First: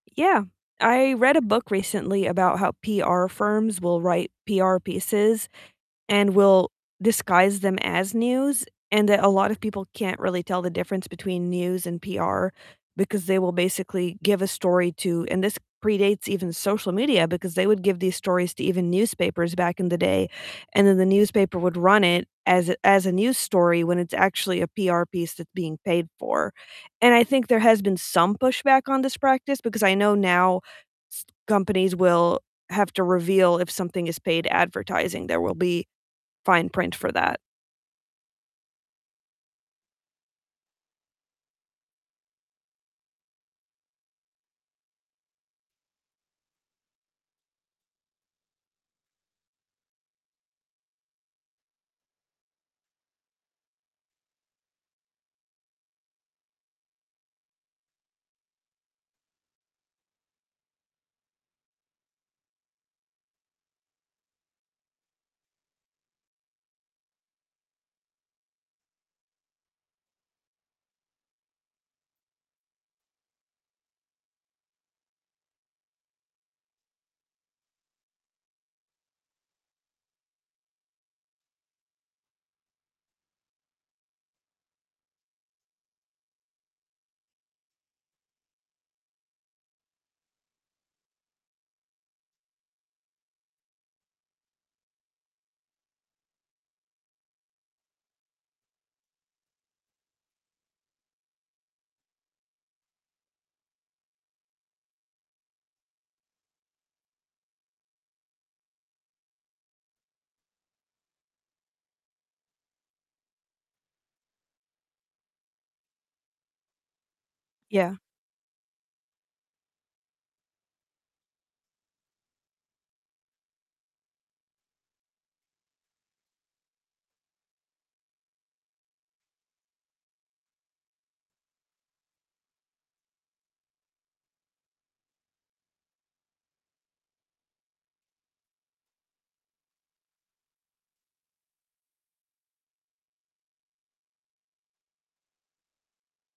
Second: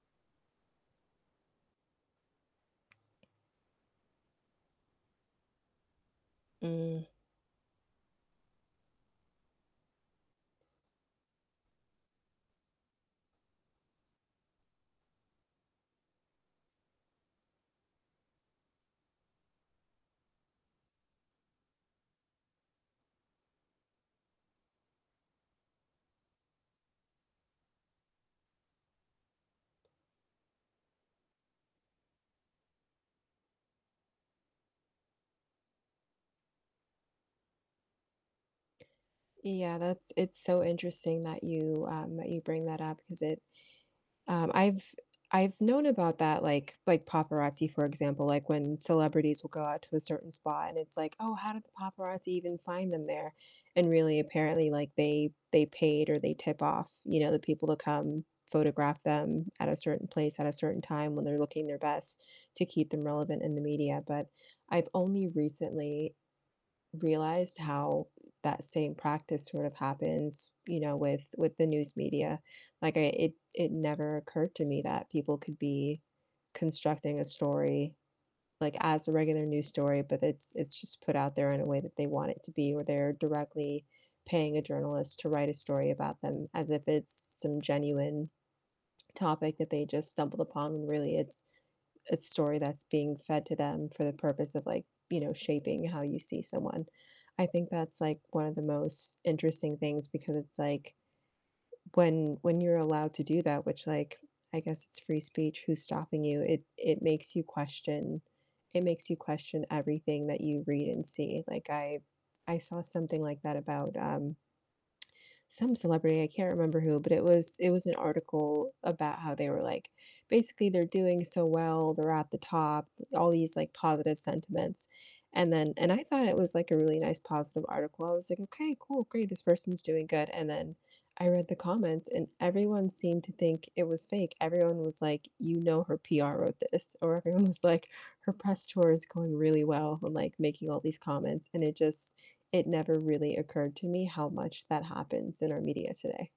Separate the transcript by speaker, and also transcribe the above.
Speaker 1: Yeah. I read a book recently about how PR firms will write PR pieces and will
Speaker 2: Mm.
Speaker 1: disguise them as news, and that a lot of people can't really tell the difference between news and PR because they will basically give a story to and this predates even social media because they would give these stories to even newspapers back in the day, and then the newspaper would run it as a as a news story when it's actually a PR piece that's being paid for. And I think there has been some pushback on this practice because I know now s companies will have to reveal if something is paid advertising, there will be fine print for that.
Speaker 2: Yeah, that's it's so interesting that you, um, that you bring that up because it, um, I've I've known about that, like like paparazzi, for example, like, when celebrities will go out to a certain spot and it's, like, "Oh, how did the paparazzi even find them there?" And really apparently, like, they they paid or they tip off, you know, the people to come photograph them at a certain place at a certain time when they're looking their best to keep them relevant in the media, but, I've only recently realized how that same practice sorta happens, you know, with with the news media. Like, I it it never occurred to me that people could be constructing a story, like, as a regular news story, but, it's it's just put out there in a way that they want it to be, or they're directly paying a journalist to write a story about them as if it's some genuine topic that they just stumbled upon when really it's a story that's being fed to them for the purpose of, like, you know, shaping how you see someone. I think that's, like, one of the most interesting things because it's, like, when when you're allowed to do that which, like, I guess it's free speech, who's stopping you? It it makes you question it makes you question everything that you read and see. Like, I I saw something like that about, um some celebrity, I can't remember who, but, it was it was an
Speaker 1: Yeah.
Speaker 2: article about how they were, like, basically they're doing so well, they're at the top all these, like, positive sentiments, and then and I thought it was, like, a really nice positive article. I was, like, "Okay, cool, great, this person's doing good." And then I read the comments and everyone seemed to think it was fake. Everyone was, like, "You know her PR wrote this." Or, everyone was, like, "Her press tour is going really well," and, like, making all these comments, and it just it never really occurred to me how much that happens in our media today.